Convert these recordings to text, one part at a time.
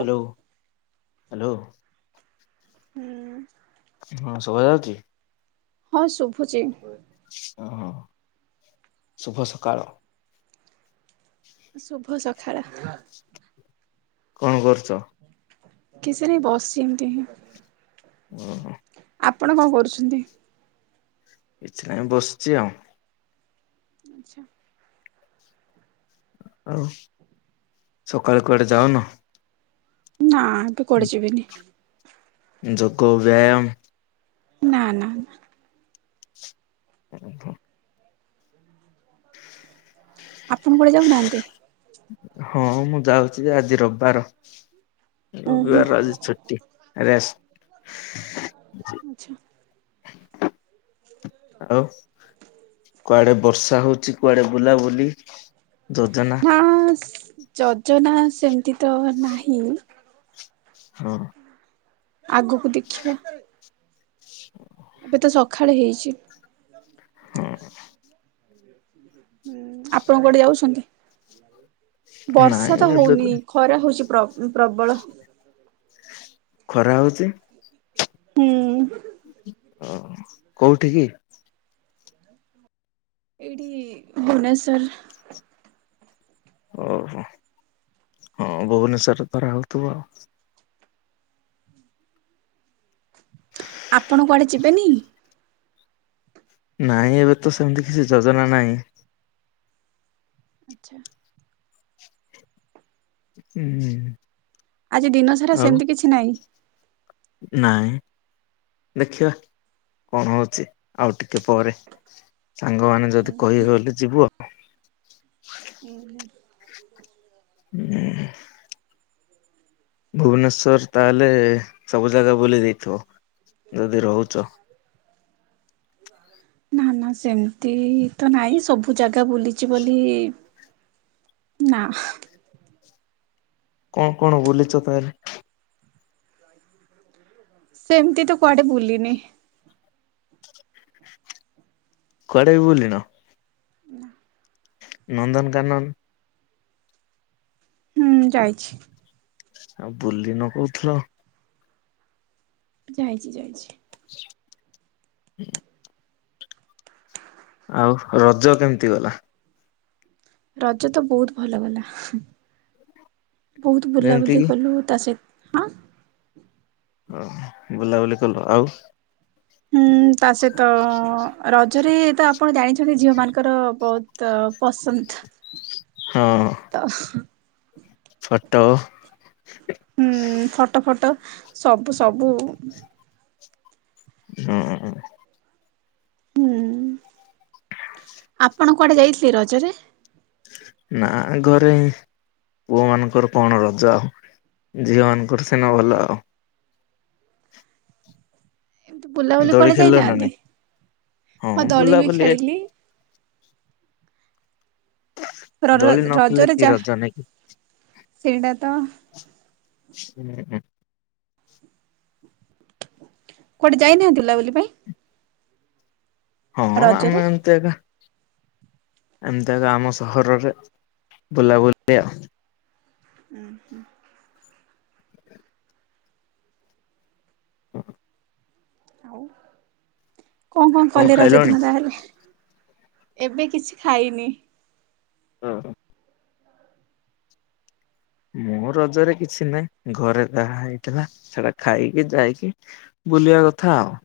Hello, hello. ହଁ। ହଁ ଶୁଭା ଯାଉଚି? ହଁ ଶୁଭୁଚି। ଅଁ, ହଁ, ଶୁଭ ସକାଳ। ଶୁଭ ସଖାଳ। କଣ କରୁଚ? କିଛି ନାଇ ବସିଚି ଏମତି ହିଁ। ଓହୋ। ଆପଣ କଣ କରୁଛନ୍ତି? କିଛି ନାଇଁ ବସିଛି ଆଉ। ଆଚ୍ଛା। ଆଉ ସକାଳ କୁଆଡେ ଯାଉନ? ନା ଏବେ କୁଆଡେ ଯିବିନି। ଯୋଗୋ ବ୍ୟାୟାମ? ନା ନା ନା। ଉଁ ହୁଁ। ଆପଣ କୁଆଡେ ଯାଉନାହାନ୍ତି? ହଁ ମୁଁ ଯାଉଛି ଯେ ଆଜି ରବିବାର। ଓହୋ ରବିବାର ଆଜି ଛୁଟି। ରେଷ୍ଟ ଆଛା। ଆଉ କୁଆଡେ ବର୍ଷା ହଉଛି କୁଆଡେ ବୁଲାବୁଲି। ଯୋଜନା ନା ଯୋଜନା ସେମିତି ତ ନାହିଁ। ହଁ। ଆଗକୁ ଦେଖିବା। ଏବେ ତ ସକାଳେ ହେଇଛି। ହୁଁ। ଆପଣ କୋଉଠି ଯାଉଛନ୍ତି? ନାଇଁ ବର୍ଷା ତ ଏବେ ହଉନି ଖରା ହଉଛି ପ୍ରବଳ। ଖରା ହଉଛି। ହୁଁ। ଓ କୋଉଠି କ? ଏଇଠି ଭୁବନେଶ୍ୱର। ଓହୋ ହଁ ଭୁବନେଶ୍ୱରରେ ଖରା ହଉଥିବ ଆଉ। ଆପଣ କୁଆଡେ ଯିବେନି? ନାଇଁ ଏବେ ତ ସେମିତି କିଛି ଯୋଜନା ନାହିଁ। ଆଚ୍ଛା। ହୁଁ ହୁଁ। ଆଜି ଦିନ ସାରା ସେମିତି କିଛି ନାହିଁ। ନାଇଁ ଦେଖିବା। କଣ ହଉଛି ଆଉ ଟିକେ ପରେ। ସାଙ୍ଗମାନେ ଯଦି କହିବେ ବେଲେ ଯିବୁ ଆଉ। ହୁଁ। [inaudible] ଭୁବନେଶ୍ୱର ତାହେଲେ ସବୁ ଜାଗା ବୁଲି ଦେଇଥିବ। ଯଦି ରହୁ ଚ [inaudible] ନା ନା ସେମିତି ତ ନାଇଁ ସବୁ ଜାଗା ବୁଲିଛି ବୋଲି ନା। କଣ କଣ ବୁଲିଛ ତାହାଲେ? ସେମତି ତ କୁଆଡେ ବୁଲିିନି। କୁଆଡେ ବି ବୁଲିନ? ନନ୍ଦନକାନନ ହୁଁ ଯାଇଛି। ଆଉ ବୁଲିନ କହୁଥିଲ। ଯାଇଛି ଯାଇଛି। [inaudible] ଆଉ ରଜ କେମିତି ଗଲା? ରଜ ତ ବହୁତ ଭଲ ଗଲା। ବହୁତ ଯେମିତି ବୁଲାବୁଲି କିି କଲୁଣୁ ତା ସହିତ ହାଁ। ହ ବୁଲାବୁଲି କଲ ଆଉ - ହୁଁ ତା ସହିତ - ରଜରେ ତ ଆପଣ ଜାଣିଛନ୍ତି ଝିଅ ମାନଙ୍କର ବହୁତ ପସନ୍ଦ ତ ଫଟ ହୁଁ ଫଟୋ ଫଟୋ ସବୁ ସବୁ। ହୁଁ। ହୁଁ ଆପଣ କୁଆଡେ ଯାଇଥିଲେ ରଜରେ? ନା ଘରେ ପୁଅ ମାନଙ୍କର କଣ ରଜ? ଝିଅ ମାନଙ୍କର ସିନା ଭଲ ଏମିତି ବୁଲାବୁଲି ଦୋଳି କୁଆଡେ ଖେଳିଲ ନା ଯାଇନାହାନ୍ତି? ନାଇଁ ହଁ ଦଳି ବି ଖେଳିଲି। ର ଦୋଳି ନ ଖେଳିଲେ ରଜରେ କି ଯା ରଜ ନାଇଁ କି? ସେଇଟା ତ କୁଆଡେ ଯାଇନାହା ବୁଲାବୁଲି ପାଇଁ। ହଁ ରଜରେ? ଆମେ ଏମିତି ଆଗା ଏମ୍ ତିଆଗା ଆମ ସହରରେ ବୁଲାବୁଲି ଆଉ। ଉଁ ହୁଁ। ଆଉ କଣ କଣ କଲେ ରଜ ଦିନ ତାହେଲେ? ଏବେ କିଛି ଖାଇନି। ଅହ। ମୁଁ ରଜରେ କିଛି ନାହିଁ ଘରେ ଯାହା ହେଇଥିଲା, ସେଡା ଖାଇକି ଯାଇକି ବୁଲିବା କଥା ଆଉ।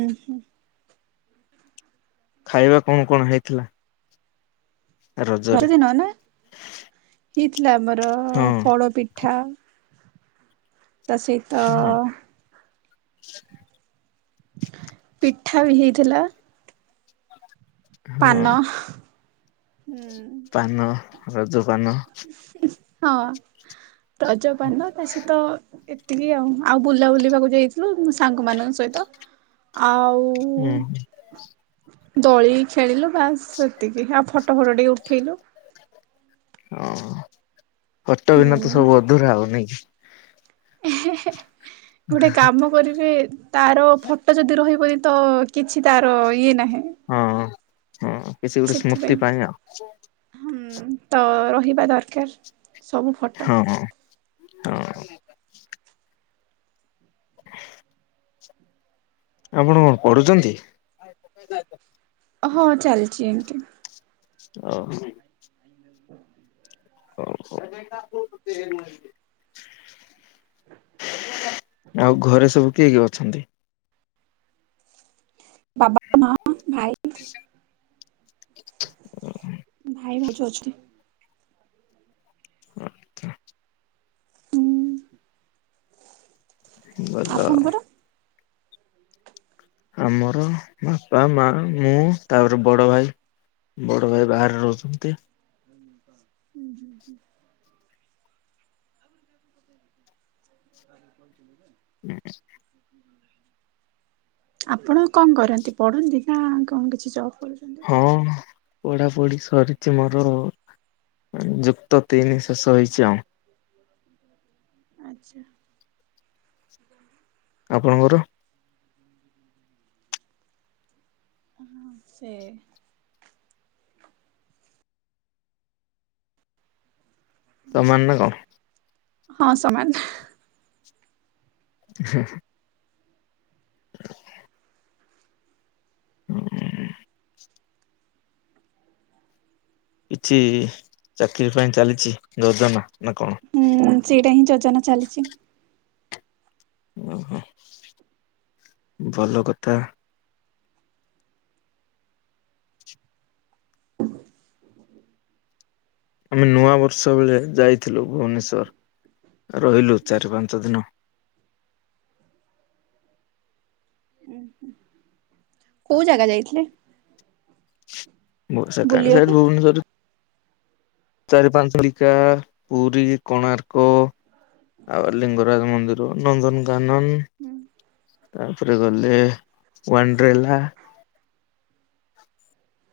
ଉଁ ହୁଁ। ଖାଇବା କଣ କଣ ହେଇଥିଲା? ରଜରେ। ହେଇ ଥିଲା ଆମର ହଁ ପୋଡ ପିଠା। ତ ସେ ଇତ ହଁ [inaudible] ପିଠା ବି ହେଇଥିଲା। ହଁ ପାନ। ହୁଁ। ପାନ ରଜ ପାନ। ହଁ ରଜପାନ ତା ସହିତ ଏତ୍ ଏତିକି ଆଉ ବୁଲା ବୁଲିବାକୁ ଯାଇଥିଲୁ ସାଙ୍ଗ ମାନଙ୍କ ସହିତ ଆଉ ଉଁ ହୁଁ। ଦୋଳି ଖେଳିଲୁ ବାସ୍ ସେତିକି, ଆଉ ଫଟ ଫଟ ଟିକେ ଉଠେଇଲୁ। ହଁ ଫଟ ବିନା ତ ହୁଁ ସବୁ ଅଧୁରା ଆଉ ନାଇଁ କି? ଗୋଟେ କାମ କରିବେ ତାର ଫଟ ଯଦି ରହିିବଏ ତ କିଛି ତାର ଇଏ ନାହିଁ। ହଁ। ହଁ କିଛି ଗୋଟେ ସ୍ମୃତି ସେଥିପାଇଁ ପାଇଁ ଆଉ ହୁଁ ତ ହିବା ଦରକାର ଫଟ। ହଁ ହଁ। ଆପଣ କଣ ପଢୁଚନ୍ତି? ହଁ ଚାଲିଚି ଏମତି ଅହ। ହଉ ହଉ। ଆଉ ଘରେ ସବୁ କିଏ କିଏ ଅଛନ୍ତି? ବାବା, ମା, ଭାଇ ଭାଇ, ଭାଉଜ ଅଛନ୍ତି। ଆଚ୍ଛା। ହୁଁ ଗଲ। ଆପଣଙ୍କର? ଆମର ବାପା ମା ମୁଁ ତାପରେ ବଡ ଭାଇ‌। ବଡ ଭାଇ ବାହାରେ ରହୁଚନ୍ତି। [inaudible] [inaudible] [inaudible] ଆପଣ କଣ କରନ୍ତି ପଢନ୍ତି ନା କଣ କିଛି ଜବ କରୁଛନ୍ତି? ପଢା ପଢି ସରିଛି ମୋର ଯୁକ୍ତ ତିନି ଶେଷ ହେଇଛି ଆଉ। ଆଚ୍ଛା। ଆପଣଙ୍କର? ହଁ ସେଇ ସମାନ ନା କଣ? ହଁ ସମାନ। ହେଁ ହେଁ ହେଁ। [inaudible] କିଛି ଚାକିରି ପାଇଁ ଚାଲିଚି ଯୋଜନା। ନା କଣ ହୁଁ ସେଇଟା ହିଁ ଯୋଜନା ଚାଲିଚି। ଓହୋ ଭଲ କଥା। ଆମେ ନୂଆ ବର୍ଷ ବେଳେ ଯାଇଥିଲୁ ଭୁବନେଶ୍ଵର। ରହିଲୁ ଚାରି ପାଞ୍ଚ ଦିନ। କୋଉ ଜାଗା ଯାଇଥିଲେ? [unintelligible] ସେ ବୁଲିବାକୁ ଭୁନେଶ୍ଵରରେ ଚାରି ପାଞ୍ଚଳିକା ପୁରୀ କୋଣାର୍କ ଆଉ ଲିଙ୍ଗରାଜ ମନ୍ଦିର ନନ୍ଦନ କାନନ ତାପରେ ଗଲେ ୱାଣ୍ଡ୍ରେଲା। [inaudible]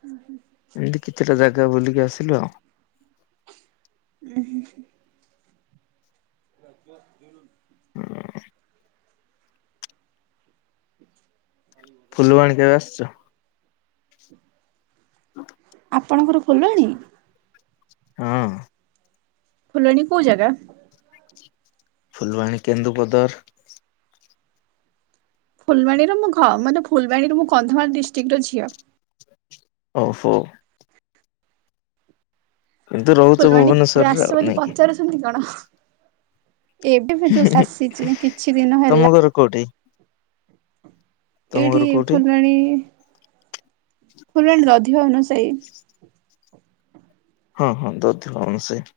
ଉଁ ହୁଁ। ଏମତି କିଛିଟା ଜାଗା ବୁଲିକି ଆସିଲୁ ଆଉ। ଉ ହୁଁ। [inaudible] [inaudible] ଫୁଲବାଣୀ କେବେ ଆସଚ? ଆପଣଙ୍କର ଫୁଲବାଣୀ ହଁ। ଫୁଲବାଣୀ କୋଉ ଜାଗା? ଫୁଲବାଣୀ କେନ୍ଦୁପଦର ଫୁଲବାଣୀର ମୋ ଘ ମାନେ ଫୁଲବାଣୀର ମୁଁ କନ୍ଧମାଳ ଡିଷ୍ଟ୍ରିକ୍ଟର ଝିଅ। ଓହୋ। କିନ୍ତୁ ରହୁଚ ଫୁଲବାଣୀ କେବେ ଭୁବନେଶ୍ଵରରେ ଆସିଛ ଆଉ ବୋଲି ନାଇକି। ପଚାରୁଛନ୍ତି କଣ? ଏବେ ଏବେ ଜଷ୍ଟ ଆଶିଚି କିଛି ଦିନ ତମ ହେଲା। ଘର କୋଉଠି? ତମ ଏଇଠି ଘର କୋଉଠି? ଫୁଲବାଣୀ ଫୁଲବାଣୀରେ ଅଧିକ ଅନୁସାୟୀ। ହଁ ହଁ ଦଧ୍ୟ ଅନୁସେଇ।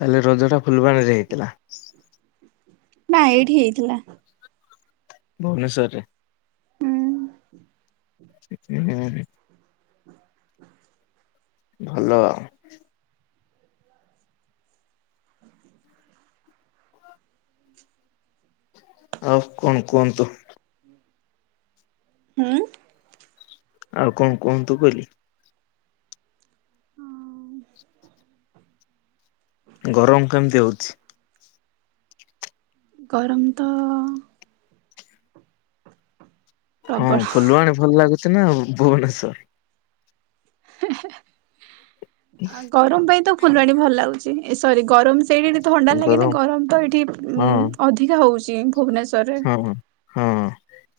ତାହେଲେ ରଜ ଟା ଫୁଲବାଣୀରେ ହେଇଥିଲା। ନା ଏଇଠି ହେଇଥିଲା। ଭୁବନେଶ୍ଵର ରେ। ହୁଁ। ସେ [inaudible] ଭଲ ଆଉ। ଆଉ କଣ କୁହନ୍ତୁ? ହୁଁ। ଆଉ କଣ କୁହନ୍ତୁ କଇଲି। ହ ଗରମ କେମିତି ହଉଚି? ଗରମ ତ ହଁ ପ୍ରବଳ। ଫୁଲବାଣୀ ଭଲ ଲାଗୁଚି ନା ଭୁବନେଶ୍ୱର ଗରମ ପାଇଁ ତ ଫୁଲବାଣୀ ଭଲ ଲାଗୁଛି ଏ ସରି ଗରମ ସେଇଠି ଟି ଥଣ୍ଡା ଲାଗେନା ଗରମ ତ ଏଇଠି ହଁ ଅଧିକା ହଉଚି। ଭୁବନେଶ୍ଵରରେ ହଁ ହଁ।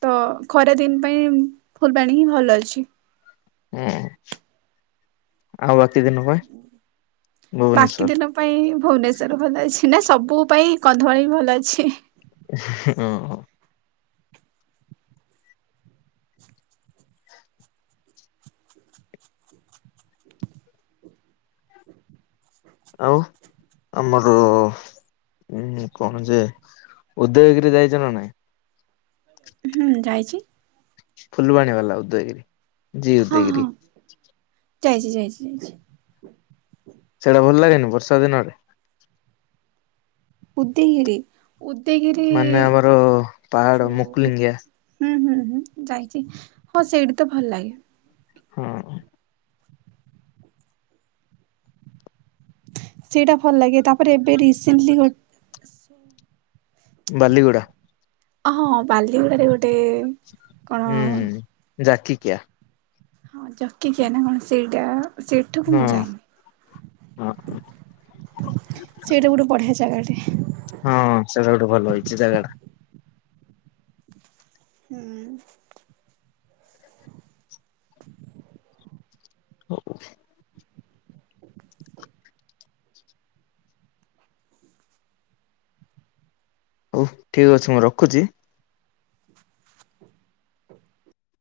ତ ଖରା ଦିନ ପାଇଁ ଫୁଲବାଣୀ ହିଁ ଭଲ ଅଛି। ହୁଁ ଆଉ ବା ବାକି ଦିନ ପାଇଁ ଭୁବନେଶ୍ଵ ତାର ଭଲ ଅଛି ନା ସବୁ ପାଇଁ କନ୍ଧମାଳ ବି ଭଲ ଅଛି। ଅ ହଁ। ଆଉ ଆମର ହୁଁ କଣ ଯେ ଉଦୟଗିରି ଯାଇଚ ନା ନାଇଁ? ହୁଁ ଯାଇଚି। ଫୁଲବାଣୀ ବାଲା ଉଦୟଗିରି ଜୀ ଉଦୟଗିରି। ଯାଇଚି ଯାଇଚି ଯାଇଚି। ସେଇଟା ଭଲ ଲାଗେନି ବର୍ଷା ଦିନରେ? ଉଦୟଗିରି? ଉଦୟଗିରି ମାନେ ଆମର ପାହାଡ ଯୋଉ ମୁକୁଲିଙ୍ଗିଆ ହୁଁ ହୁଁ। ହୁଁ ଯାଇଚି ହଁ ସେଇଠି ତ ଭଲ ଲାଗେ। ହଁ। ସେଇଟା ଭଲ ଲାଗେ। ତାପରେ ଏବେ ରିସେଣ୍ଟଲି ଗୋ- ବାଲିଗୁଡ଼ା। ହଁ ବାଲିଗୁଡାରେ ଗୋଟେ କଣ ଜାକିିକିଆ। ହଁ ଜକିକିଆ ନା କଣ ସେଇଠି ସେଠୁକୁ ହଁ ମୁଁ ହଁ ଯାଇନି। ସେଇଟା ଗୋଟେ ବଢ଼ିଆ ଜାଗାଟେ। ହଁ ସେଇଟା ଗୋଟେ ଭଲ ହେଇଛି ଜାଗାଟା। ହୁଁ। ଓ ଓ ହଉ ଠିକ ଅଛି ମୁଁ ରଖୁଚି